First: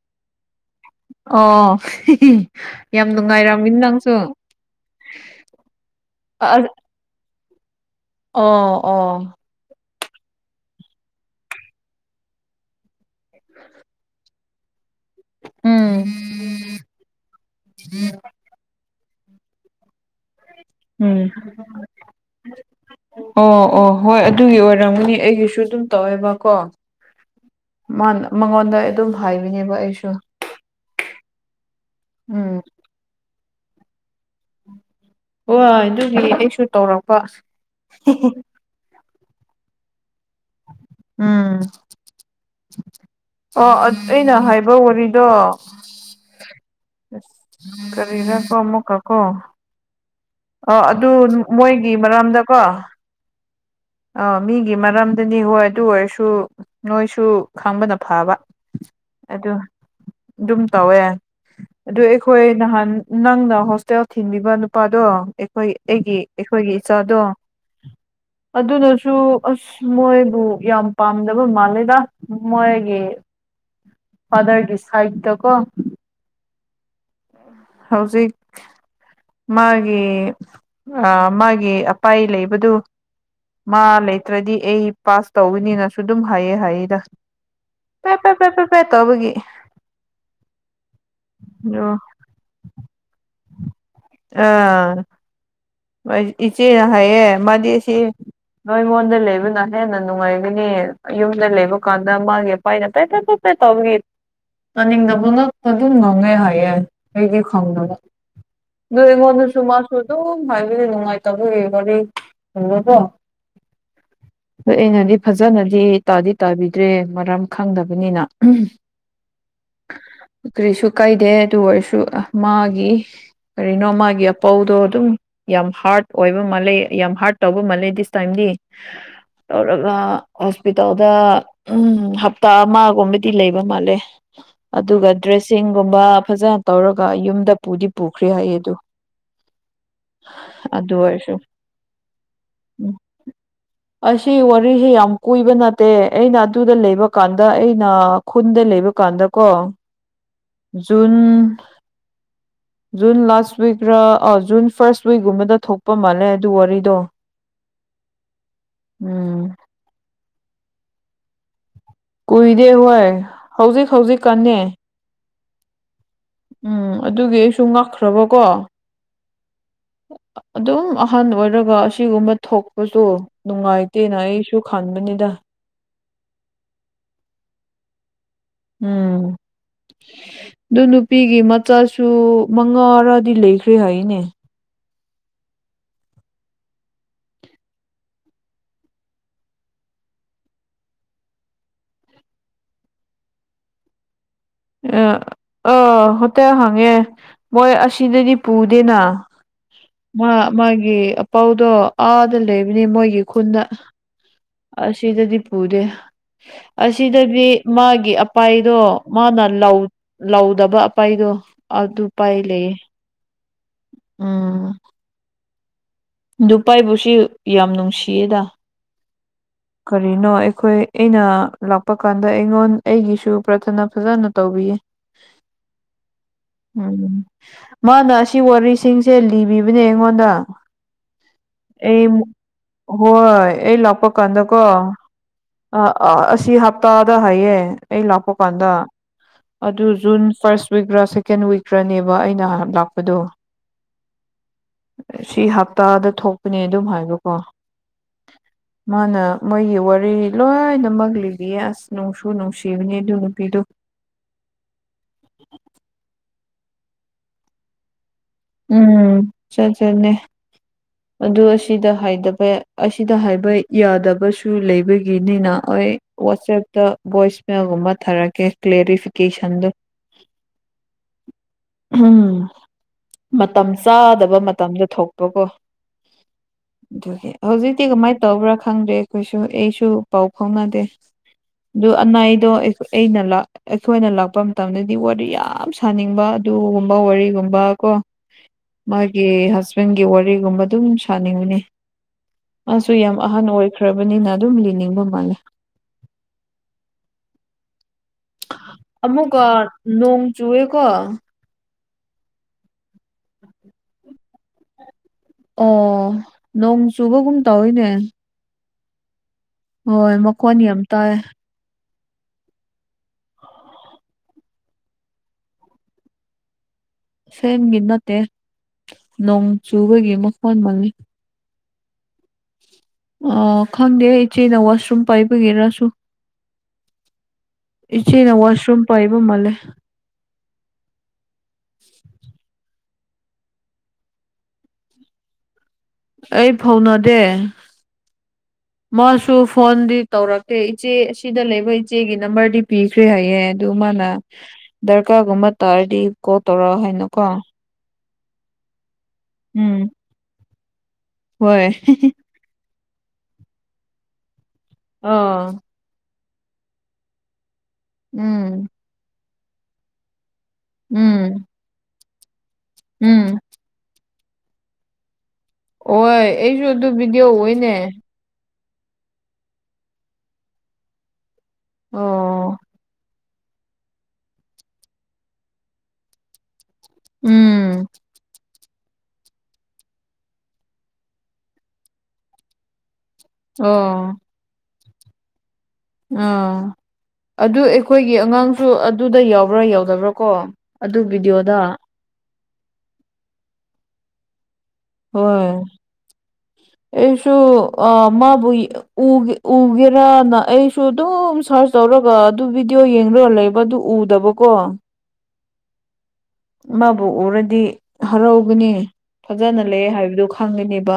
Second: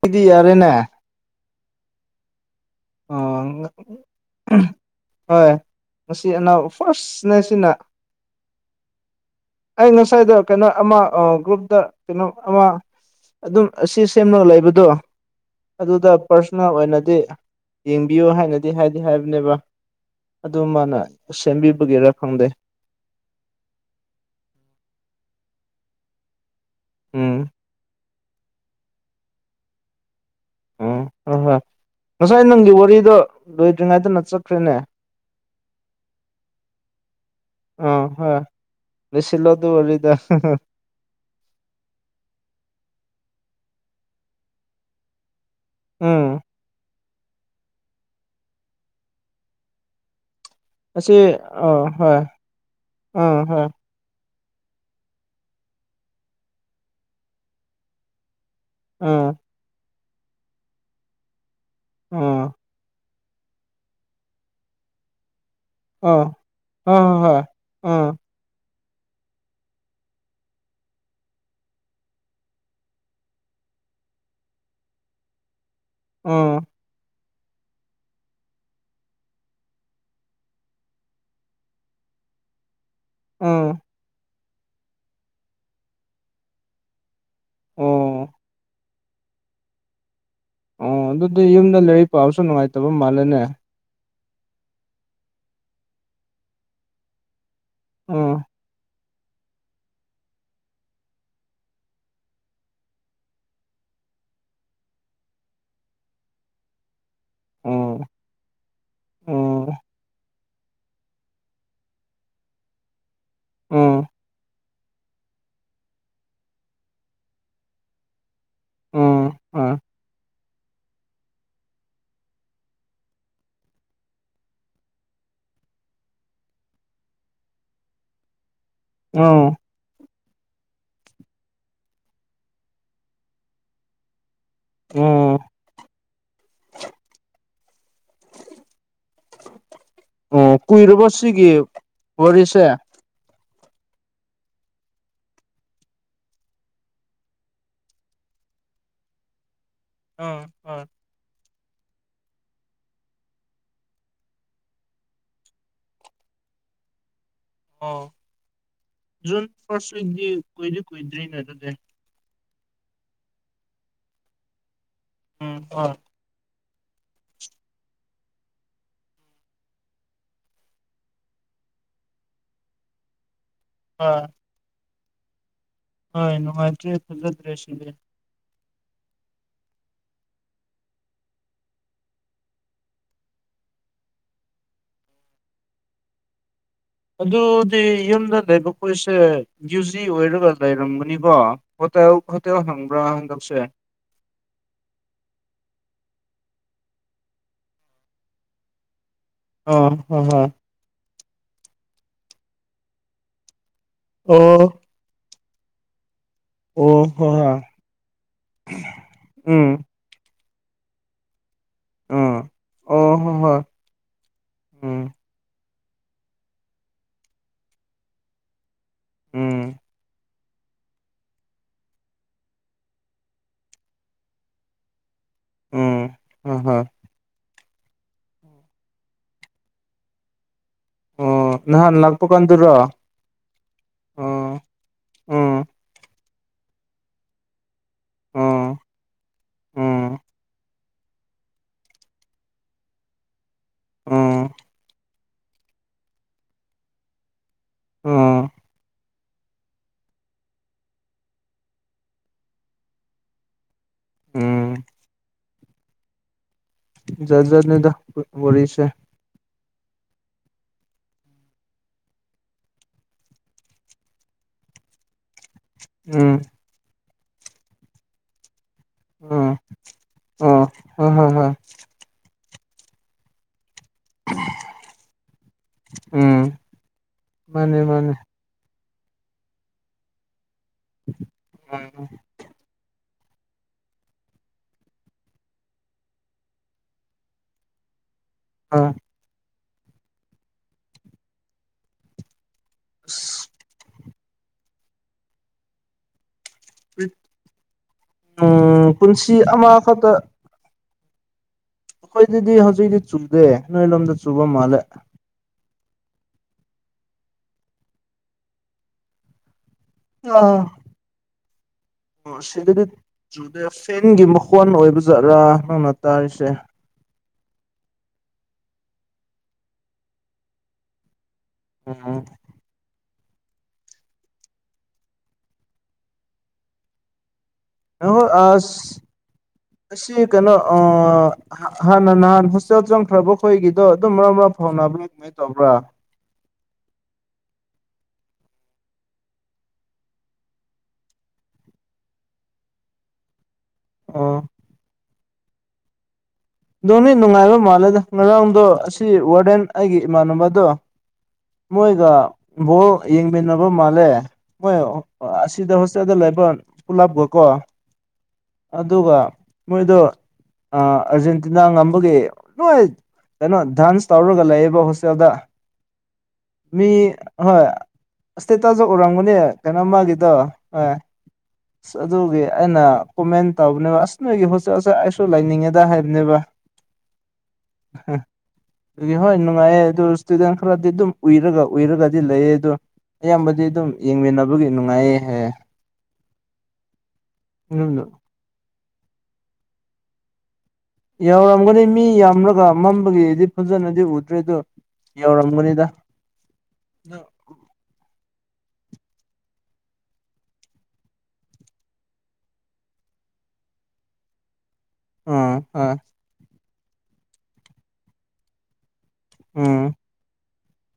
ꯀꯗꯤ ꯌꯥꯔꯦꯅꯦ ꯑꯣ ꯌꯥꯝ ꯑꯣ ꯅꯨꯡꯉꯥꯏꯔꯝꯃꯤꯅ ꯅꯪꯁꯨ ꯐꯔꯁ ꯅꯁꯤꯅ ꯑꯣ ꯑꯣ ꯑꯩ ꯉꯁꯥꯏꯗ ꯀꯩꯅꯣ ꯑꯃ ꯒ꯭ꯔꯨꯞꯇ ꯀꯩꯅꯣ ꯑꯃ ꯑꯗꯨꯝ ꯑꯁꯤ ꯁꯦꯝꯂꯒ ꯂꯩꯕꯗꯣ ꯎꯝ ꯑꯗꯨꯗ ꯄꯥꯔꯁꯣꯅꯦꯜ ꯑꯣꯏꯅꯗꯤ ꯌꯦꯡꯕꯤꯌꯣ ꯍꯥꯏꯅꯗꯤ ꯍꯥꯏꯗꯤ ꯍꯥꯏꯕꯅꯦꯕ ꯑꯗꯨ ꯃꯥꯅ ꯎꯝ ꯁꯦꯝꯕꯤꯕꯒꯤꯦꯔ ꯈꯪꯗꯦ ꯑꯣ ꯑꯣ ꯍꯣꯏ ꯑꯗꯨꯒꯤ ꯑꯣꯏꯔꯝꯒꯅꯤ ꯑꯩꯒꯤꯁꯨ ꯑꯗꯨꯝ ꯇꯧꯋꯦꯕꯀꯣ ꯎꯝ ꯃꯥ ꯃꯉꯣꯟꯗ ꯑꯗꯨꯝ ꯍꯥꯏꯕꯤꯅꯦꯕ ꯑꯩꯁꯨ ꯎꯝ ꯍꯣꯏ ꯍꯣꯏ ꯉꯁꯥꯏ ꯎꯝ ꯅꯪꯒꯤ ꯋꯥꯔꯤꯗꯣ ꯂꯣꯏꯗ꯭ꯔꯤꯉꯩꯗꯅ ꯆꯠꯈ꯭ꯔꯦꯅꯦ ꯍꯣꯏ ꯑꯗꯨꯒꯤ ꯑꯩꯁꯨ ꯇꯧꯔꯛꯄ ꯁꯂꯣ ꯑꯗꯨ ꯋꯥꯔꯤꯗ ꯎꯝ ꯑꯣ ꯑꯩꯅ ꯍꯥꯏꯕ ꯋꯥꯔꯤꯗꯣ ꯎꯝ ꯀꯔꯤꯔ ꯀꯣꯃꯨ ꯀꯥꯀꯣ ꯑ ꯑꯗꯨ ꯃꯣꯏꯒꯤ ꯃꯔꯝꯗꯀꯣ ꯑ ꯍ ꯑꯥ ꯃꯤꯒꯤ ꯃꯔꯝꯗꯅꯤ ꯍꯣꯏ ꯑꯗꯨ ꯑꯣꯏꯔꯁꯨ ꯅꯣꯏꯁꯨ ꯈꯪꯕꯅ ꯐꯕ ꯑ ꯑꯗꯨ ꯑꯗꯨꯝ ꯇꯧꯋꯦ ꯑꯗꯨ ꯑꯩꯈꯣꯏ ꯑꯥ ꯅꯍꯥꯟ ꯅꯪꯅ ꯍꯣꯁꯇꯦꯜ ꯊꯤꯡꯕꯤꯕ ꯅꯨꯄꯥꯗꯣ ꯑꯩꯈꯣꯏ ꯑꯩꯒꯤ ꯑꯥ ꯑꯩꯈꯣꯏꯒꯤ ꯍꯣꯏ ꯍꯣꯏ ꯏꯆꯥꯗꯣ ꯍꯣꯏ ꯑꯥ ꯑꯗꯨꯅꯁꯨ ꯑ ꯃꯣꯏꯕꯨ ꯌꯥꯝ ꯄꯥꯝꯗꯕ ꯃꯥꯜꯂꯦꯗ ꯃꯣꯏꯒꯤ ꯐꯗꯔꯒꯤ ꯁꯥꯍꯤꯇ ꯀꯣ ꯑꯣ ꯍꯧꯖꯤꯛ ꯃꯥꯒꯤ ꯃꯥꯒꯤ ꯑꯄꯥꯏ ꯂꯩꯕꯗꯨ ꯑꯥ ꯃꯥ ꯂꯩꯇ꯭ꯔꯗꯤ ꯑꯩ ꯄꯥꯁ ꯇꯧꯋꯅꯤꯅꯁꯨ ꯑꯗꯨꯝ ꯍꯥꯏꯌꯦ ꯍꯥꯏꯌꯦꯗ ꯑꯣ ꯄꯦꯄꯔ ꯄꯦꯄꯔ ꯄꯦ ꯇꯧꯕꯒꯤ ꯑꯣ ꯑꯗꯨꯗꯤ ꯌꯨꯝꯗ ꯑꯗꯨ ꯂꯩꯔꯤꯛ ꯄꯥꯕꯁꯨ ꯅꯨꯡꯉꯥꯏꯇꯕ ꯃꯥꯜꯂꯦꯅꯦ ꯑꯥ ꯏꯆꯦꯅ ꯍꯥꯏꯌꯦꯦ ꯃꯥꯗꯤ ꯁꯤꯣꯏ ꯑꯥ ꯑꯩꯉꯣꯟꯗ ꯂꯩꯕꯅ ꯍꯦꯟꯅ ꯅꯨꯡꯉꯥꯏꯒꯅꯤ ꯌꯨꯝꯗ ꯂꯩꯕ ꯀꯥꯟꯗ ꯃꯥꯒꯤ ꯑꯄꯥꯥꯏꯅ ꯇꯩ ꯇ ꯇ ꯇ ꯇꯧꯈꯤ ꯆꯥꯅꯤꯡꯗꯕ ꯉ ꯑꯗꯨꯝ ꯉꯪꯉꯦ ꯍꯥꯏꯌꯦꯦ ꯑꯩꯒꯤ ꯈꯪꯗꯅ ꯑꯣ ꯅꯣꯏ ꯑꯉꯣꯟꯗꯁꯨ ꯑꯣ ꯃꯁꯨ ꯑꯗꯨꯝ ꯍꯥꯏꯕꯤꯗꯤ ꯅꯨꯡꯉꯥꯏꯇꯕ ꯂꯩꯕꯒꯤ ꯍꯕꯀꯣ ꯎꯝ ꯑ ꯑꯩꯅꯗꯤ ꯐꯖꯅꯗꯤ ꯇꯥꯗꯤ ꯇꯥꯕꯤꯗ꯭ꯔꯦ ꯃꯔꯝ ꯈꯪꯗꯕꯅꯤꯅ ꯎꯝ ꯑꯥ ꯑꯥ ꯀꯔꯤꯁꯨ ꯀꯩꯗꯦ ꯑꯗꯨ ꯑꯣꯏꯔꯁꯨ ꯃꯥꯒꯤ ꯀꯔꯤꯅꯣ ꯃꯥꯒꯤ ꯑꯄꯥꯎꯗꯣ ꯑꯗꯨꯝ ꯌꯥꯝ ꯍꯥꯔꯠ ꯑꯣꯏꯕ ꯃꯥꯜꯂꯦ ꯌꯥꯝ ꯍꯥꯔꯠ ꯇꯧꯕ ꯃꯥꯜꯂꯦ ꯗꯤꯁ ꯇꯥꯏꯝꯗꯤ ꯑ ꯇꯧꯔꯒ ꯍꯣꯁꯄꯤꯇꯥꯜꯗ ꯎꯝ ꯍꯞꯇꯥ ꯑꯃꯒꯨꯝꯕꯗꯤ ꯂꯩꯕ ꯃꯥꯜꯂꯦ ꯑꯗꯨꯒ ꯑꯣ ꯗ꯭ꯔꯦꯁꯤꯡꯒꯨꯝꯕ ꯐꯖꯅ ꯇꯧꯔꯒ ꯌꯨꯝꯗ ꯄꯨꯗꯤ ꯄꯨꯈ꯭ꯔꯔꯤ ꯍꯥꯏꯌꯦ ꯑꯗꯨ ꯑꯣ ꯑꯗꯨ ꯀꯨꯏꯔꯕ ꯑꯣꯏꯔꯁꯨ ꯁꯤꯒꯤ ꯋꯥꯔꯤꯁꯦ ꯎꯝ ꯑꯁꯤ ꯋꯥꯔꯤꯁꯤ ꯌꯥꯝ ꯀꯨꯏꯕ ꯅꯠꯇꯦ ꯑꯩꯅ ꯑꯗꯨꯗ ꯂꯩꯕ ꯀꯥꯟꯗ ꯑꯩꯅ ꯈꯨꯟꯗ ꯂꯩꯕ ꯀꯥꯟꯗꯀꯣ ꯑ ꯍ ꯖꯨꯟ ꯖꯨꯟ ꯂꯥꯁ ꯋꯤꯛꯔꯥ ꯑ ꯖꯨꯟ ꯐꯥꯔꯁ ꯋꯤꯛꯀꯨꯝꯕꯗ ꯊꯣꯛꯄ ꯃꯥꯜꯂꯦ ꯑꯗꯨ ꯋꯥꯔꯤꯗꯣ ꯑꯣ ꯎꯝ ꯖꯨꯟ ꯐꯥꯔꯁ ꯋꯤꯛꯗꯤ ꯀꯨꯏꯗꯤ ꯀꯨꯏꯗ꯭ꯔꯤꯅꯦ ꯑꯗꯨꯗꯤ ꯀꯨꯏꯗꯦ ꯍꯣꯏ ꯍꯧꯖꯤꯛ ꯍꯧꯖꯤꯛ ꯀꯟꯅ ꯎꯝ ꯑꯥ ꯎꯝ ꯑꯗꯨꯒꯤ ꯑꯩꯁꯨ ꯉꯛꯈ꯭ꯔꯕꯀꯣ ꯑꯗꯨꯝ ꯑꯍꯟ ꯑꯣꯏꯔꯒ ꯑꯁꯤꯒꯨꯝꯕ ꯊꯣꯛꯄꯁꯨ ꯅꯨꯡꯉꯥꯏꯇꯦꯅ ꯍꯣꯏ ꯑꯩꯁꯨ ꯈꯟꯕꯅꯤꯗ ꯍꯣꯏ ꯅꯨꯅꯨꯡꯉꯥꯏꯇ꯭ꯔꯦ ꯐꯖꯗ꯭ꯔꯦꯁꯤꯦ ꯎꯝ ꯑꯗꯨ ꯅꯨꯄꯤꯒꯤ ꯃꯆꯥꯁꯨ ꯃꯉꯥꯔꯗꯤ ꯂꯩꯈ꯭ꯔꯦ ꯍꯥꯏꯅꯦ ꯑꯗꯨꯗꯤ ꯌꯨꯝꯗ ꯂꯩꯕ ꯀꯣꯏꯁꯦ ꯌꯨ ꯖꯤ ꯑꯣꯏꯔꯒ ꯂꯩꯔꯝꯒꯅꯤꯕꯣ ꯍꯣꯇꯦꯜ ꯍꯣꯇꯦꯜ ꯍꯪꯕ꯭ꯔꯥ ꯍꯟꯗꯛꯁꯦ ꯑ ꯑꯥ ꯍꯣꯇꯦꯜ ꯍꯪꯉꯦ ꯃꯣꯏ ꯑꯁꯤꯗꯗꯤ ꯄꯨꯗꯦꯅ ꯑꯥ ꯍꯣꯏ ꯃꯥ ꯍꯣꯏ ꯃꯥꯒꯤ ꯑꯄꯥꯎꯗꯣ ꯑꯥꯗ ꯂꯩꯕꯅꯤ ꯃꯣꯏꯒꯤ ꯈꯨꯟꯗ ꯑꯣ ꯑꯁꯤꯗꯗꯤ ꯄꯨꯗꯦ ꯍꯣꯏ ꯑꯁꯤꯗꯗꯤ ꯍꯣꯏ ꯃꯥꯒꯤ ꯑꯄꯥꯏꯗꯣ ꯅ ꯎꯝ ꯂꯧ ꯂꯧꯗꯕ ꯑꯄꯥꯏꯗꯣ ꯑꯗꯨ ꯄꯥꯏ ꯎꯝ ꯂꯩꯌꯦ ꯑꯣ ꯍꯣ ꯍꯣꯏ ꯎꯝ ꯎꯝ ꯅꯨꯄꯥꯥꯏꯕꯨꯁꯨ ꯌꯥꯝ ꯅꯨꯡꯁꯤꯌꯦꯗ ꯎꯝ ꯀꯔꯤꯅꯣ ꯑꯩꯈꯣꯏ ꯑꯩꯅ ꯂꯥꯛꯄ ꯀꯥꯟꯗ ꯑꯩꯉꯣꯟ ꯑꯩꯒꯤꯁꯨ ꯄ꯭ꯔꯊꯅꯥ ꯐꯖꯅ ꯇꯧꯕꯤꯌꯦ ꯎꯝ ꯍꯣꯏ ꯍꯣꯏ ꯎꯝ ꯃꯥꯅ ꯑꯁꯤ ꯋꯥꯔꯤꯁꯤꯡꯁꯦ ꯂꯤꯕꯤꯕꯅꯦ ꯑꯩꯉꯣꯟꯗ ꯑꯣ ꯅꯍꯥꯟ ꯑꯩ ꯂꯥꯛꯄ ꯀꯥꯟꯗꯨꯔꯣ ꯍꯣꯏ ꯑꯩ ꯂꯥꯛꯄ ꯀꯥꯟꯗꯀꯣ ꯎꯝ ꯎꯝ ꯑ ꯑ ꯑꯁꯤ ꯍꯞꯇꯥꯗ ꯍꯥꯏꯌꯦ ꯑꯩ ꯂꯥꯛꯄ ꯀꯥꯟꯗ ꯎꯝ ꯑꯗꯨ ꯎꯝ ꯖꯨꯟ ꯐꯥꯔꯁ ꯋꯤꯛꯔꯥ ꯁꯦꯀꯦꯟ ꯋꯤꯛꯀ꯭ꯔꯥꯅꯦꯕ ꯑꯩꯅ ꯂꯥꯛꯄꯗꯨ ꯎꯝ ꯁꯤ ꯍꯞꯇꯥꯗ ꯊꯣꯛꯄꯅꯦ ꯑꯗꯨꯝ ꯍꯥꯏꯕꯀꯣ ꯎꯝ ꯃꯥꯅ ꯃꯣꯏꯒꯤ ꯋꯥꯔꯤ ꯂꯣꯏꯅꯃꯛ ꯂꯤꯕꯤꯌꯦ ꯑꯁ ꯅꯨꯡꯁꯨ ꯅꯨꯡꯁꯤꯕꯅꯦ ꯑꯗꯨ ꯅꯨꯄꯤꯗꯨ ꯎꯝ ꯖꯥꯠ ꯖꯠ ꯅꯤꯗ ꯎꯝ ꯆꯠ ꯆꯠꯅꯦ ꯑꯗꯨ ꯑꯁꯤꯗ ꯍꯥꯏꯗꯕ ꯑꯁꯤꯗ ꯍꯥꯏꯕ ꯌꯥꯗꯕꯁꯨ ꯂꯩꯕꯒꯤꯅꯤꯅ ꯍꯣꯏ ꯎꯝ ꯋꯥꯆꯦꯞꯇ ꯚꯣꯏꯁꯃꯦꯜꯒꯨꯝꯕ ꯊꯥꯔꯛꯀꯦ ꯀ꯭ꯂꯦꯔꯤꯐꯤ ꯎꯝ ꯀꯦꯁꯟꯗꯣ ꯑꯣ ꯍꯣꯏ ꯍꯣꯏ ꯍꯣꯏ ꯎꯝ ꯃꯇꯝ ꯆꯥꯗꯕ ꯃꯇꯝꯗ ꯊꯣꯛꯄꯀꯣ ꯎꯝ ꯑꯗꯨꯒꯤ ꯃꯥꯅꯦ ꯍꯧꯖꯤꯛꯇꯤ ꯀꯃꯥꯏ ꯃꯥꯅꯦ ꯇꯧꯕ꯭ꯔꯥ ꯈꯪꯗꯦ ꯑꯩꯈꯣꯏꯁꯨ ꯑꯩꯁꯨ ꯄꯥꯎ ꯐꯥꯎꯅꯗꯦ ꯑꯗꯨ ꯑꯅꯩꯗꯨ ꯑꯩ ꯑꯩꯅ ꯂꯥꯛ ꯑꯩꯈꯣꯏꯅ ꯂꯥꯛꯄ ꯃꯇꯝꯗꯗꯤ ꯋꯥꯔꯤ ꯌꯥꯝ ꯁꯥꯅꯤꯡꯕ ꯑꯗꯨꯒꯨꯝꯕ ꯋꯥꯔꯤꯒꯨꯝꯕ ꯀꯣ ꯑꯥ ꯃꯥꯒꯤ ꯍꯁꯕꯦꯟꯒꯤ ꯋꯥꯔꯤꯒꯨꯝꯕ ꯑꯗꯨꯝ ꯁꯥꯅꯤꯡꯕꯅꯤ ꯃꯥꯁꯨ ꯌꯥꯝ ꯑꯍꯟ ꯑꯣꯏꯈ꯭ꯔꯕꯅꯤꯅ ꯑꯗꯨꯝ ꯂꯤꯅꯤꯡꯕ ꯃꯥꯜꯂꯦ ꯎꯝ ꯄꯨꯟꯁꯤ ꯑꯃꯈꯛꯇ ꯆꯨꯋꯦ ꯀꯣ ꯑꯩꯈꯣꯏꯗꯗꯤ ꯍꯧꯖꯤꯛꯗꯤ ꯆꯨꯗꯦ ꯅꯣꯏ ꯂꯣꯝꯗ ꯆꯨꯕ ꯃꯥꯜꯂꯦ ꯑꯣ ꯅꯣꯡ ꯆꯨꯕꯒꯨꯝ ꯇꯧꯋꯤꯅꯦ ꯍꯣꯏ ꯃꯈꯣꯟ ꯑꯥ ꯌꯥꯝ ꯇꯥꯏ ꯑꯣ ꯑꯁꯤꯗꯗꯤꯠ ꯨꯆꯨꯗꯦ ꯐꯦꯟꯒꯤ ꯃꯈꯣꯟ ꯑꯣꯏꯕ ꯖꯥꯠꯔꯥ ꯅꯪꯅ ꯇꯥꯔꯤꯁꯦ ꯐꯦꯟꯒꯤ ꯅꯠꯇꯦ ꯅꯣꯡ ꯆꯨꯕꯒꯤ ꯃꯈꯣꯟ ꯃꯥꯜꯂꯤ [unintelligible] ꯑ ꯈꯪꯗꯦ ꯏꯆꯦꯅ ꯋꯥꯁꯔꯨꯝ ꯄꯥꯏꯕꯒꯤꯔꯁꯨ ꯑꯍꯣꯏ ꯏꯆꯦꯅ ꯋꯥꯁꯔꯨꯝ ꯑꯁ ꯄꯥꯏꯕ ꯃꯥꯂꯦ ꯑꯁꯤ ꯀꯩꯅꯣ ꯑ ꯍꯥꯟꯅ ꯅꯍꯥꯟ ꯍꯣꯁꯇꯦꯜ ꯆꯪꯈ꯭ꯔꯕ ꯈꯣꯏꯒꯤꯗꯣ ꯑꯗꯨꯝ ꯃꯔꯛ ꯃꯔꯛ ꯐꯥꯎꯅꯕ [unintelligible] ꯀꯃꯥꯏꯟ ꯇꯧꯕ꯭ꯔꯥ ꯑꯩ ꯐꯧꯅꯗꯦ ꯃꯥꯁꯨ ꯐꯣꯟꯗꯤ ꯇꯧꯔꯛꯇꯦ ꯏꯆꯦ ꯑꯁꯤꯗ ꯂꯩꯕ ꯏꯆꯦꯒꯤ ꯅꯝꯕꯔꯗꯤ ꯄꯤꯈ꯭ꯔꯦ ꯍꯥꯏꯌꯦ ꯑꯗꯨ ꯃꯥꯅ ꯑꯣ ꯗꯔꯀꯥꯔꯒꯨꯝꯕ ꯇꯥꯔꯗꯤ ꯀꯣꯜ ꯇꯧꯔꯛ ꯗꯣꯅꯤ ꯅꯨꯡꯉꯥꯏꯕ ꯃꯥꯜꯂꯦꯗ ꯉꯔꯥꯡꯗꯣ ꯑꯁꯤ ꯋꯥꯔꯗꯦꯟ ꯎꯝ ꯑꯩꯒꯤ ꯏꯃꯥꯟꯅꯕꯗꯨ ꯍꯣꯏ ꯃꯣꯏꯒ ꯕꯣꯜ ꯌꯦꯡꯃꯤꯟꯅꯕ ꯃꯥꯜꯂꯦ ꯃꯣꯏ ꯑ ꯑꯥ ꯑꯁꯤꯗ [unintelligible] ꯗ ꯂꯩꯕ ꯄꯨꯂꯞꯒꯀꯣ ꯎꯝ ꯑꯗꯨꯒ ꯃꯣꯏꯗꯣ ꯎꯝ ꯑꯥꯔꯖꯦꯟꯇꯤꯅꯥ ꯉꯝꯕꯒꯤ ꯅꯣꯏ ꯎꯝ ꯀꯩꯅꯣ ꯗꯥꯟꯁ ꯇꯧꯔꯒ ꯂꯩꯌꯦꯕ ꯍꯣꯁꯇꯦꯜꯗ ꯍ ꯑꯩꯁꯨ ꯑꯗꯨ ꯚꯤꯗꯤꯑꯣ ꯑꯣꯏꯅꯦ ꯑꯁꯇꯦꯇꯥꯁꯨ ꯎꯔꯝꯒꯅꯦ ꯀꯩꯅꯣ ꯃꯥꯒꯤꯗꯣ ꯍ ꯑꯁ ꯑꯗꯨꯒꯤ ꯑꯣ ꯑꯩꯅ ꯀꯣꯃꯦꯟ ꯇꯧꯕꯅꯦꯕ ꯑꯁ ꯅꯣꯏꯒꯤ ꯍꯣꯠꯠꯠꯁꯦ ꯑꯩꯁꯨ ꯂꯥꯏꯅꯤꯡꯉꯦꯗ ꯍꯥꯏꯕꯅꯦꯕ ꯎꯝ ꯑꯗꯨꯒꯤ ꯍꯣꯏ ꯅꯨꯡꯉꯥꯏꯌꯦ ꯑꯗꯨꯇꯨꯗꯪ ꯈꯔꯗꯤ ꯑꯗꯨꯝ ꯎꯏꯔꯒ ꯎꯏꯔꯒꯗꯤ ꯂꯩꯌꯦ ꯑꯗꯣ ꯑꯌꯥꯝꯕꯗꯤ ꯑꯗꯨꯝ ꯑꯣ ꯌꯦꯡꯃꯤꯟꯅꯕ ꯒ ꯅꯨꯡꯉꯥꯏ ꯍꯦ ꯑꯥ ꯑꯗꯨ ꯑꯗꯨꯝꯗꯣ ꯑꯩꯈꯣꯏꯒꯤ ꯑꯉꯥꯡꯁꯨ ꯑꯗꯨꯗ ꯌꯥꯎꯕ꯭ꯔꯥ ꯌꯥꯎꯗꯕ꯭ꯔꯥ ꯀꯣ ꯑꯗꯨ ꯚꯤꯗꯤꯑꯣꯗ ꯌꯥꯎꯔꯝꯒꯅꯤ ꯃꯤ ꯌꯥꯝꯂꯒ ꯃꯝꯕꯒꯤꯗꯤ ꯐꯟꯖꯅꯗꯤ ꯎꯗ꯭ꯔꯦ ꯑꯗ ꯍꯣꯏ [unintelligible] ꯑꯩꯁꯨ ꯑ ꯃꯥꯕꯨ ꯎꯒꯦꯔꯅ ꯑꯩꯁꯨ ꯑꯗꯨꯝ ꯁꯥꯔꯁ ꯇꯧꯔꯒ ꯑꯗꯨ ꯚꯤꯗꯤꯑꯣ ꯌꯦꯡꯒ ꯂꯩꯕ ꯑꯗꯨ ꯎꯗꯕ ꯀꯣ ꯑꯣ ꯑ ꯃꯥꯕꯨ ꯎꯔꯗꯤ ꯍꯔꯥꯎꯒꯅꯤ ꯐꯖꯅ ꯎꯝ ꯂꯩ ꯍꯥꯏꯕꯗꯨ ꯈꯪꯒꯅꯦꯕ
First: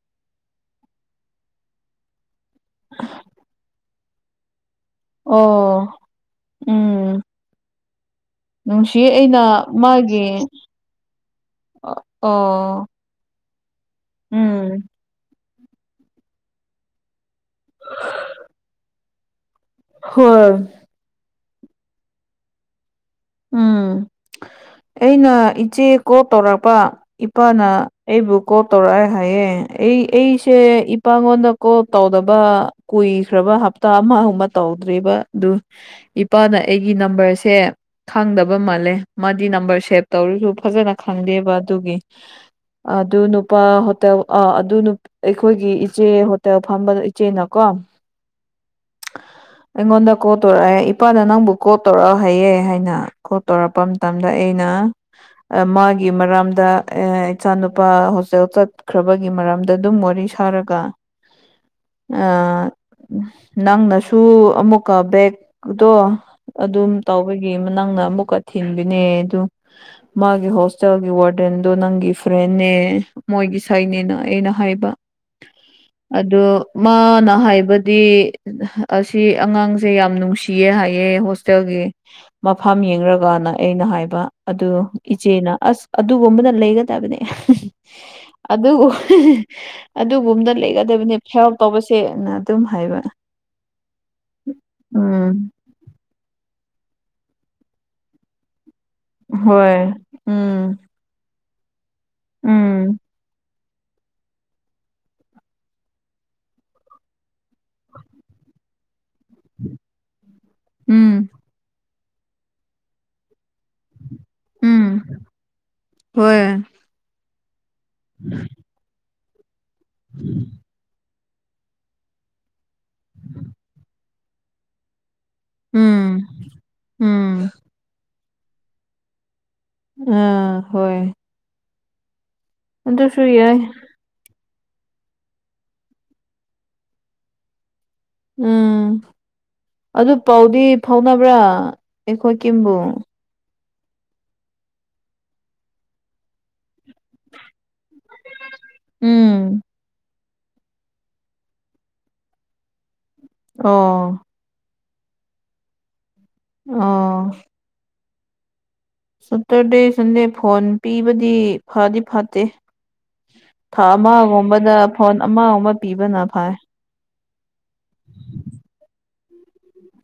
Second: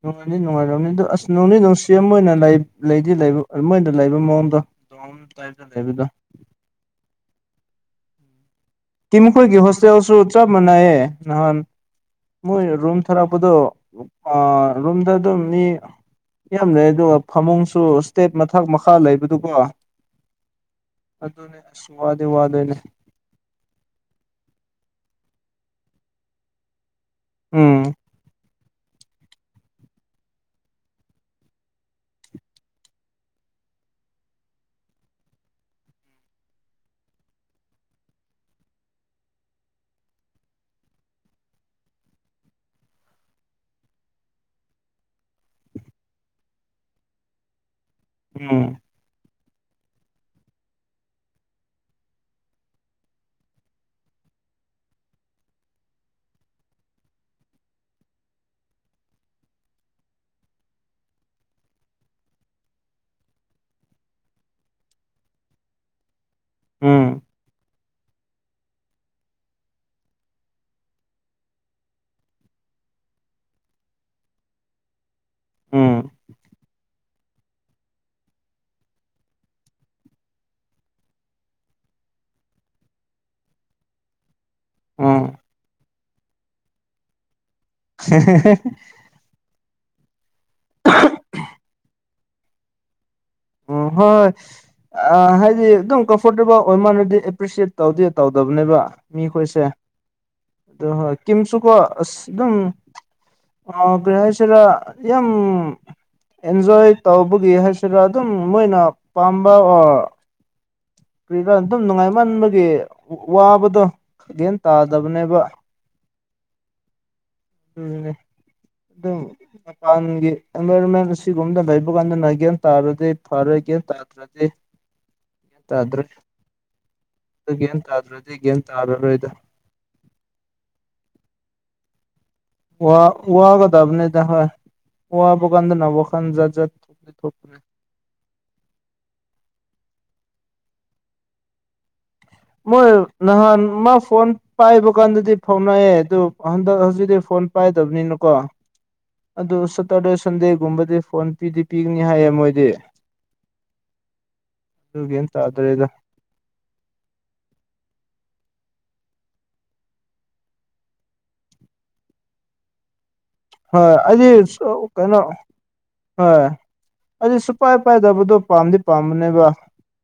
ꯅꯨꯡꯉꯥꯏꯅꯤ ꯅꯨꯡꯉꯥꯏꯔꯝꯅꯤ ꯑꯗꯣ ꯑꯁ ꯅꯣꯡꯅꯤ ꯅꯨꯡꯁꯤ ꯑꯃ ꯑꯣꯏꯅ ꯂꯩꯗꯤ ꯂꯩꯕ ꯃꯣꯏꯅ ꯂꯩꯕ ꯃꯑꯣꯡꯗꯣ ꯗꯣꯝ ꯇꯥꯏꯞꯇ ꯑꯣ ꯂꯩꯕꯗꯣ ꯎꯝ ꯅꯨꯡꯁꯤꯌꯦ ꯑꯩꯅ ꯇꯤꯃꯈꯣꯏꯒꯤ ꯍꯣꯁꯇꯦꯜꯁꯨ ꯃꯥꯒꯤ ꯆꯞ ꯃꯥꯟꯅꯏꯌꯦ ꯅꯍꯥꯟ ꯃꯣꯏ ꯑꯣ ꯔꯨꯝ ꯊꯥꯔꯛꯄꯗꯣ ꯎꯝ ꯔꯨꯝꯗ ꯑꯗꯨꯝ ꯑꯅꯤ ꯌꯥꯝ ꯂꯩ ꯑꯗꯨꯒ ꯐꯃꯨꯡꯁꯨ ꯏꯁꯇꯦꯠ ꯃꯊꯛ ꯃꯈꯥ ꯂꯩꯕꯗꯨꯀꯣ ꯍꯣꯏ ꯑꯗꯨꯅꯦ ꯑꯁ ꯋꯥꯗꯦ ꯋꯥꯗꯣꯏꯅꯦ ꯎꯝ ꯑꯩꯅ ꯏꯆꯦ ꯀꯣꯜ ꯇꯧꯔꯛꯄ ꯏꯄꯥꯅ ꯎꯝ ꯑꯩꯕꯨ ꯀꯣꯜ ꯇꯧꯔꯛꯑꯦ ꯍꯥꯏꯌꯦꯦ ꯑꯩ ꯑꯩꯁꯦ ꯏꯄꯥꯉꯣꯟꯗ ꯀꯣꯜ ꯇꯧꯗꯕ ꯀꯨꯏꯈ꯭ꯔꯕ ꯍꯞꯇꯥ ꯑꯃ ꯑꯨꯝꯕ ꯇꯧꯗ꯭ꯦꯔꯤꯕ ꯑꯗꯨ ꯏꯄꯥꯅ ꯑꯩꯒꯤ ꯅꯝꯕꯔꯁꯦ ꯈꯪꯗꯕ ꯃꯥꯜꯂꯦ ꯃꯥꯗꯤ ꯅꯝꯕꯔ ꯁꯦꯚ ꯇꯧꯔꯁꯨ ꯐꯖꯅ ꯈꯪꯗꯦꯕ ꯑꯗꯨꯒꯤ ꯑꯗꯨ ꯅꯨꯄꯥ ꯍꯣꯇꯦꯜ ꯑ ꯑꯗꯨ ꯑꯩꯈꯣꯏꯒꯤ ꯏꯆꯦ ꯍꯣꯇꯦꯜ ꯐꯝꯕ ꯏꯆꯦꯅꯀꯣ ꯎꯝ ꯑꯩꯉꯣꯟꯗ ꯀꯣꯜ ꯇꯧꯔꯛꯑꯦ ꯏꯄꯥꯗ ꯅꯪꯕꯨ ꯀꯣꯜ ꯇꯧꯔꯛ ꯍꯥꯏꯌꯦꯦ ꯍꯥꯏꯅ ꯀꯣꯜ ꯇꯧꯔꯛꯄ ꯃꯇꯝꯗ ꯑꯩꯅ ꯃꯥꯒꯤ ꯃꯔꯝꯗ ꯏꯆꯥ ꯅꯨꯨꯄꯥ ꯍꯣꯁꯇꯦꯜ ꯆꯠꯈ꯭ꯔꯕꯒꯤ ꯃꯔꯝꯗ ꯑꯗꯨꯝ ꯋꯥꯔꯤ ꯁ ꯈꯔꯒ [inaudible] ꯑ ꯅꯪꯅꯁꯨ ꯑꯃꯨꯛꯀ ꯕꯦꯒꯗꯣ ꯑꯗꯨꯝ ꯎꯝ ꯇꯧꯕꯒꯤ ꯅꯪꯅ ꯑꯃꯨꯛꯀ ꯊꯤꯟꯕꯤꯅꯦ ꯑꯗꯨ ꯃꯥꯒꯤ ꯍꯣꯁꯇꯦꯜꯒꯤ ꯋꯥꯔꯗꯦꯟꯗꯣ ꯅꯪꯒꯤ ꯐ꯭ꯔꯦꯦ ꯃꯣꯏꯒꯤ ꯁꯅꯦꯅ ꯑꯩꯅ ꯍꯥꯏꯕ ꯎꯝ ꯑꯗꯣ ꯃꯥꯅ ꯍꯥꯏꯕꯗꯤ ꯑꯁꯤ ꯑꯉꯥꯡꯁꯦ ꯌꯥꯝ ꯅꯨꯡꯁꯤꯌꯦ ꯍꯥꯏꯌꯦ ꯍꯣꯁꯇꯦꯜꯒꯤ ꯃꯐꯝ ꯌꯦꯡꯂꯡꯔꯒꯅ ꯑꯩꯅ ꯍꯥꯏꯕ ꯑꯗꯨ ꯎꯝ ꯏꯆꯦꯅ ꯑꯁ ꯑꯗꯨꯒꯨꯝꯕꯅ ꯂꯩꯒꯗꯕꯅꯦꯨꯝ ꯂꯩꯒꯗꯕꯅꯦ ꯐꯦꯔꯞ ꯇꯧꯕꯁꯦꯅ ꯑꯗꯨꯝ ꯍꯥꯏꯕ ꯎꯝ ꯍꯣꯏ ꯍꯣꯏ ꯑ ꯎꯝ ꯍꯥꯏꯗꯤ ꯑꯗꯨꯝ ꯑꯦꯐꯣꯔꯇꯦꯕꯜ ꯑꯣꯏ ꯃꯥꯟꯅꯗꯤ ꯑꯦꯄ꯭ꯔꯤꯁꯤꯌꯦꯠ ꯇꯧꯗꯦ ꯇꯧꯗꯕꯅꯦꯕ ꯃꯤꯈꯣꯏꯁꯦ ꯍꯣꯏ ꯎꯝ ꯑꯗꯣ ꯍꯣꯏ ꯀꯤꯝꯁꯨꯀꯣ ꯑꯁ ꯑꯗꯨꯝ ꯎꯝ ꯑꯣ ꯀꯩ ꯍꯥꯏꯁꯤꯔꯥ ꯌꯥꯝ ꯑꯦꯟꯖꯣꯏ ꯇꯧꯕꯒꯤ ꯍꯥꯏꯁꯤꯔꯥ ꯑꯗꯨꯝ ꯃꯣꯏꯅ ꯄꯥꯝꯕ ꯑꯣꯔ ꯎꯝ ꯀꯔꯤꯗ ꯑꯗꯨꯝ ꯅꯨꯡꯉꯥꯏꯃꯟꯕꯒꯤ ꯋꯥꯕꯗꯣꯒꯦꯟ ꯎꯝ ꯇꯥꯗꯕꯅꯦꯕ ꯍꯣꯏ ꯎꯝ ꯑꯗꯨꯝ ꯃꯄꯥꯟꯒꯤꯚꯃꯦꯟ ꯁꯤꯒꯨꯝꯕꯗ ꯂꯩꯕ ꯀꯥꯟꯗ ꯒꯦꯅ ꯇꯥꯔꯗꯤ ꯐꯔꯒ ꯇꯥꯗ꯭ꯔꯗꯤ ꯇꯗ꯭ꯔꯦ ꯎꯝ ꯎꯝ ꯑꯗꯨ ꯒ꯭ꯌꯥꯟ ꯇ꯭ꯔꯗꯤ ꯒ꯭ꯌꯥꯟ ꯇꯥꯔꯔꯣꯏꯗ ꯑꯥ ꯍꯣꯏ ꯋꯥꯍ ꯑꯗꯨꯁꯨ ꯋꯥꯍ ꯌꯥꯏ ꯀꯗꯕꯅꯤ ꯋꯥꯍꯕ ꯀꯥꯟꯗ ꯅꯕ ꯀꯥꯟꯖꯠꯖꯠ ꯊꯅꯤ ꯊꯄꯅꯤ ꯎꯝ ꯑꯗꯨ ꯄꯥꯎꯗꯤ ꯐꯥꯎꯅꯕ꯭ꯔꯥ ꯑꯩꯈꯣꯏ ꯀꯤꯝꯕꯨ ꯃꯣꯏ ꯅꯍꯥꯟ ꯃꯥ ꯐꯣꯟ ꯄꯥꯏꯕ ꯀꯥꯟꯗꯗꯤ ꯐꯥꯎꯅꯑꯦ ꯑꯗꯨ ꯍꯟꯗꯛ ꯍꯧꯖꯤꯛꯇꯤ ꯐꯣꯟ ꯄꯥꯏ ꯇ ꯑꯗꯨꯅꯀꯣ ꯑꯗꯨ ꯎꯝ ꯁꯇꯔꯗꯦ ꯁꯟꯗꯦꯒꯨꯝꯕꯗꯤ ꯐꯣꯟ ꯄꯤꯗꯤ ꯄꯤꯒꯅꯤ ꯍꯥꯏꯌꯦ ꯃꯣꯏꯗꯤ ꯑꯣ ꯁꯤꯒꯦꯟ ꯑꯗꯨ꯭ꯔꯦ ꯏ ꯑꯣ ꯁꯇꯔꯗꯦ ꯁꯟꯗꯦ ꯐꯣꯟ ꯄꯤꯕꯗꯤ ꯐꯗꯤ ꯐꯠꯇꯦ ꯊꯥ ꯍꯣꯏ ꯑꯩꯗꯤ ꯑꯃꯒꯨꯝꯕꯗ ꯁꯨ ꯐꯣꯟ ꯀꯩꯅꯣ ꯑꯃꯒ ꯑꯃ ꯄꯤꯕꯅ ꯐꯥꯏ ꯑꯗꯨ ꯁꯨꯄꯥꯏ ꯄꯥꯏꯗꯕꯗꯣ ꯄꯥꯝꯗꯤ ꯄꯥꯝꯕꯅꯦꯕ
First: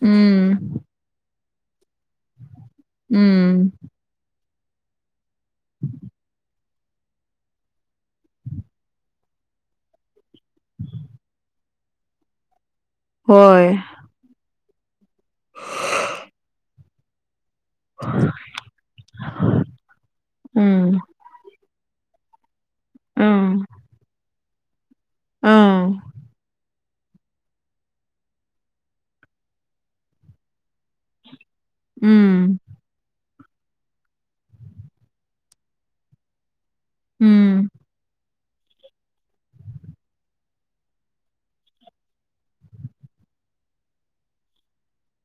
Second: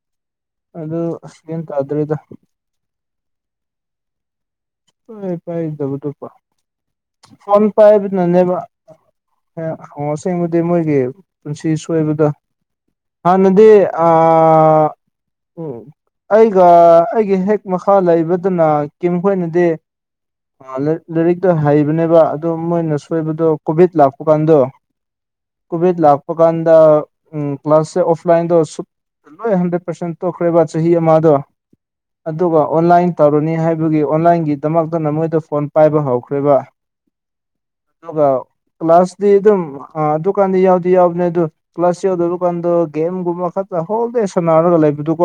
ꯎꯝ ꯑꯗꯨꯗ ꯌꯦ ꯇꯥ꯭ꯔꯦꯗ ꯎꯝ ꯄꯥꯏ ꯄꯥꯏꯕ ꯇꯣ ꯀ ꯐꯣꯟ ꯄꯥꯏ ꯅꯅꯦꯕ ꯍ ꯑꯁꯦꯡꯕꯨꯗꯤ ꯃꯣꯏꯒꯤ ꯄꯨꯟꯁꯤ ꯁꯣꯏꯕꯗ ꯍꯅꯗꯤꯦ ꯍꯣꯏ ꯑ ꯎ ꯑꯩꯒ ꯑꯩꯒꯤ ꯍꯦꯛ ꯃꯈꯥ ꯂꯩꯕꯗꯨꯅ ꯀꯝꯣꯏꯅꯗꯤ ꯎꯝ ꯂꯥꯏꯔꯤꯛꯇ ꯍꯩꯕꯅꯦꯕ ꯑꯗꯨꯣ ꯃꯣꯏꯅ ꯁꯣꯏꯕꯗꯣ ꯎꯝ ꯀꯣꯚꯤꯠ ꯂꯥꯛꯄ ꯀꯥꯟꯗꯣ ꯀꯨꯕꯗ ꯎꯝ ꯂꯥꯛꯥꯛꯄ ꯀꯥꯟꯗ ꯎꯝ ꯀ꯭ꯂꯥꯁꯁꯦ ꯑꯣꯐꯂꯥꯏꯟꯗꯣ ꯁ ꯂꯣꯏ ꯍꯟꯗ꯭ꯔꯦꯠ ꯄꯥꯔꯁꯦꯟ ꯇꯣꯛꯈ꯭ꯔꯦꯕ ꯆꯍꯤ ꯑꯃꯗꯣ ꯎꯝ ꯑꯗꯨꯒ ꯑꯣꯟꯂꯥꯏꯟ ꯇꯧꯔꯅꯤ ꯍꯥꯏꯕꯒꯤ ꯑꯣꯟꯂꯥꯏꯟꯒꯤꯗꯃꯛꯇꯅ ꯃꯣꯏꯗ ꯐꯣꯟ ꯄꯥꯏꯕ ꯍꯧꯈ꯭ꯔꯦꯕ ꯎꯝ ꯑꯗꯨꯒ ꯀ꯭ꯂꯥꯁꯇꯤ ꯑꯗꯨꯝ ꯑꯗꯨꯀꯥꯟꯗꯤ ꯌꯥꯎꯗꯤ ꯌꯥꯎꯕꯅꯦ ꯑꯗꯨ ꯀ꯭ꯂꯥꯁ ꯌꯧꯗꯔ ꯀꯥꯟꯗ ꯒꯦꯝꯒꯨꯝꯕ ꯈꯛꯇ ꯍꯣꯡꯗꯦ ꯁꯥꯟꯅꯔꯒ ꯂꯩꯕꯗꯨꯀꯣ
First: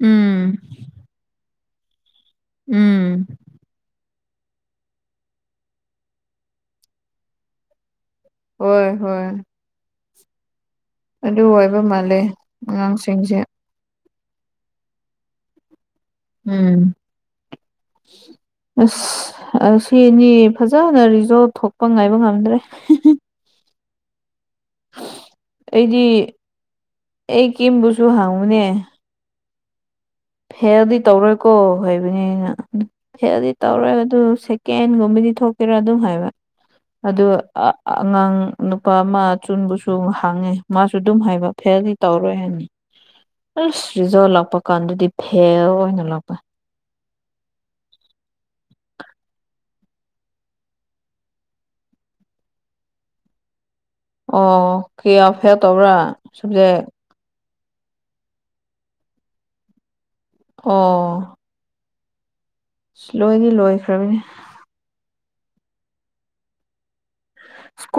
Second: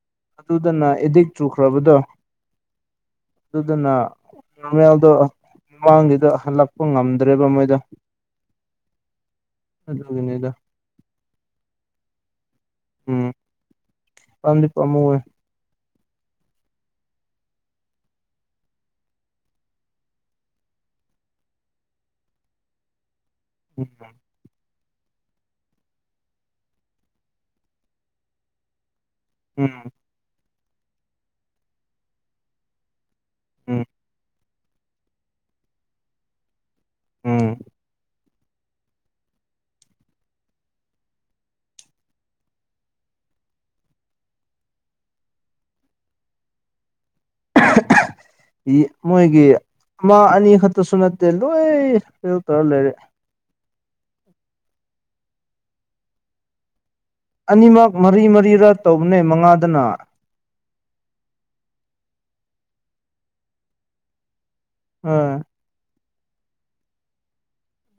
ꯎꯝ ꯑꯗꯨꯗꯅ ꯑꯦꯗꯤꯛ ꯆꯨꯈ꯭ꯔꯕꯗꯣ ꯎꯝ ꯑꯗꯨꯗꯨꯅ ꯅꯣꯔꯃꯦꯜꯗꯣ ꯃꯃꯥꯡꯒꯤꯗ ꯍꯜꯂꯛꯄ ꯉꯝꯗ꯭ꯔꯦꯕ ꯃꯣꯏꯗ ꯍꯣꯏ ꯍꯣꯏ ꯑꯗꯨꯒꯅꯦꯗ ꯑꯗꯨ ꯑꯣꯏꯕ ꯃꯥꯂꯦ ꯑꯉꯥꯡꯁꯤꯡꯁꯦ ꯀꯤꯄꯥ ꯃꯨꯦ ꯎꯝ [inaudible] ꯑꯁ ꯁꯤꯅꯤ ꯐꯖꯅ ꯔꯤꯖꯣꯔꯚ ꯊꯣꯛꯄ ꯉꯥꯏꯕ ꯉꯝꯗ꯭ꯔꯦ ꯎꯝ ꯑꯩꯗꯤ ꯑꯩ ꯀꯦꯝꯦꯝꯕꯨꯁꯨ ꯍꯥꯡꯉꯨꯅꯦ ꯎꯝ ꯐꯦꯜꯗꯤ ꯇꯧꯔꯣꯏꯀꯣ ꯍꯕꯅꯤꯅ ꯐꯦꯜꯗꯤ ꯎꯝ ꯇꯧꯔꯣꯏ ꯑꯗꯨ ꯀꯦꯟꯒꯨꯝꯕꯗꯤ ꯊꯣꯛꯀꯦꯔꯥ ꯑꯗꯨꯝ ꯍꯥꯏꯕ ꯎꯝ ꯑ ꯑꯉꯥꯡ ꯅꯨꯄꯥ ꯑꯃ ꯑ ꯆꯨꯟꯕꯁꯨ ꯍꯥꯡꯉꯦ ꯃꯥꯁꯨ ꯑꯗꯨꯝ ꯍꯥꯏꯕ ꯐꯦꯜꯗꯤ ꯇꯧꯔꯣꯏ ꯍꯥꯏꯅꯤ ꯑ ꯁ꯭ꯔꯤꯖꯣ ꯂꯥꯛꯄ ꯀꯥꯟꯗꯗꯤ ꯐꯦꯜ ꯑꯣꯏꯅ ꯂꯥꯛꯄ [unintelligible] ꯃꯣꯏꯒꯤ ꯑꯃ ꯑꯅꯤ ꯈꯛꯇꯁꯨ ꯅꯠꯇꯦ ꯂꯣꯏ ꯐꯦꯜ ꯇꯧꯔ ꯂꯩꯔꯦ ꯑꯣ ꯀꯌꯥ ꯐꯦꯜ ꯇꯧꯕ꯭ꯔꯥ ꯁꯕꯖꯦꯛ ꯑꯅꯤꯃꯛ ꯃꯔꯤ ꯃꯔꯤꯔ ꯇꯧꯕꯅꯦ ꯃꯉꯥꯗꯅ ꯑꯣ ꯂꯣꯏꯗꯤ ꯂꯣꯏꯈ꯭ꯔꯕꯅꯤ ꯑꯥ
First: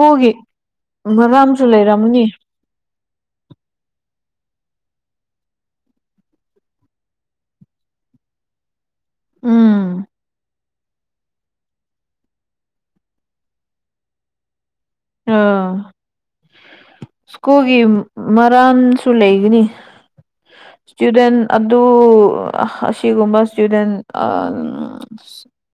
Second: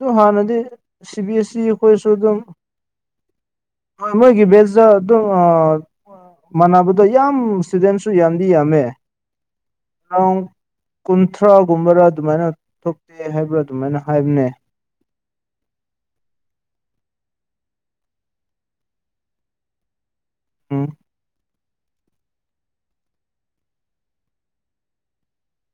ꯑꯗꯨ ꯍꯥꯟꯅꯗꯤ ꯁꯤ ꯕꯤ ꯑꯦꯁ ꯁꯤ ꯃꯔꯝꯁꯨ ꯑꯩꯈꯣꯏꯁꯨ ꯂꯩꯔꯝꯃꯅꯤ ꯑꯗꯨꯝ ꯍꯣꯏ ꯃꯣꯏꯒꯤ ꯕꯦꯖꯇ ꯑꯗꯨꯝ ꯃꯥꯟꯅꯕꯗꯣ ꯌꯥꯝ ꯏꯁꯇꯨꯗꯦꯟꯁꯨ ꯌꯥꯝꯗꯤ ꯌꯥꯝꯃꯦ ꯎꯝ ꯀꯨꯟꯊ꯭ꯔꯥꯒꯨꯝꯕꯔꯥ ꯑꯗꯨꯃꯥꯏꯅ ꯊꯣꯛꯇꯦ ꯍꯥꯏꯕ꯭ꯔ ꯑꯗꯨꯃꯥꯏꯅ ꯍꯥꯏꯕꯅꯦ ꯑꯥ ꯁ꯭ꯀꯨꯜꯒꯤ ꯃꯔꯥꯟꯁꯨ ꯂꯩꯒꯅꯤ ꯎꯝ ꯏꯁꯇꯨꯗꯦꯟ ꯑꯗꯨ ꯑꯁꯤꯒꯨꯝꯕ ꯏꯁꯇꯨꯗꯦꯟ ꯑꯥ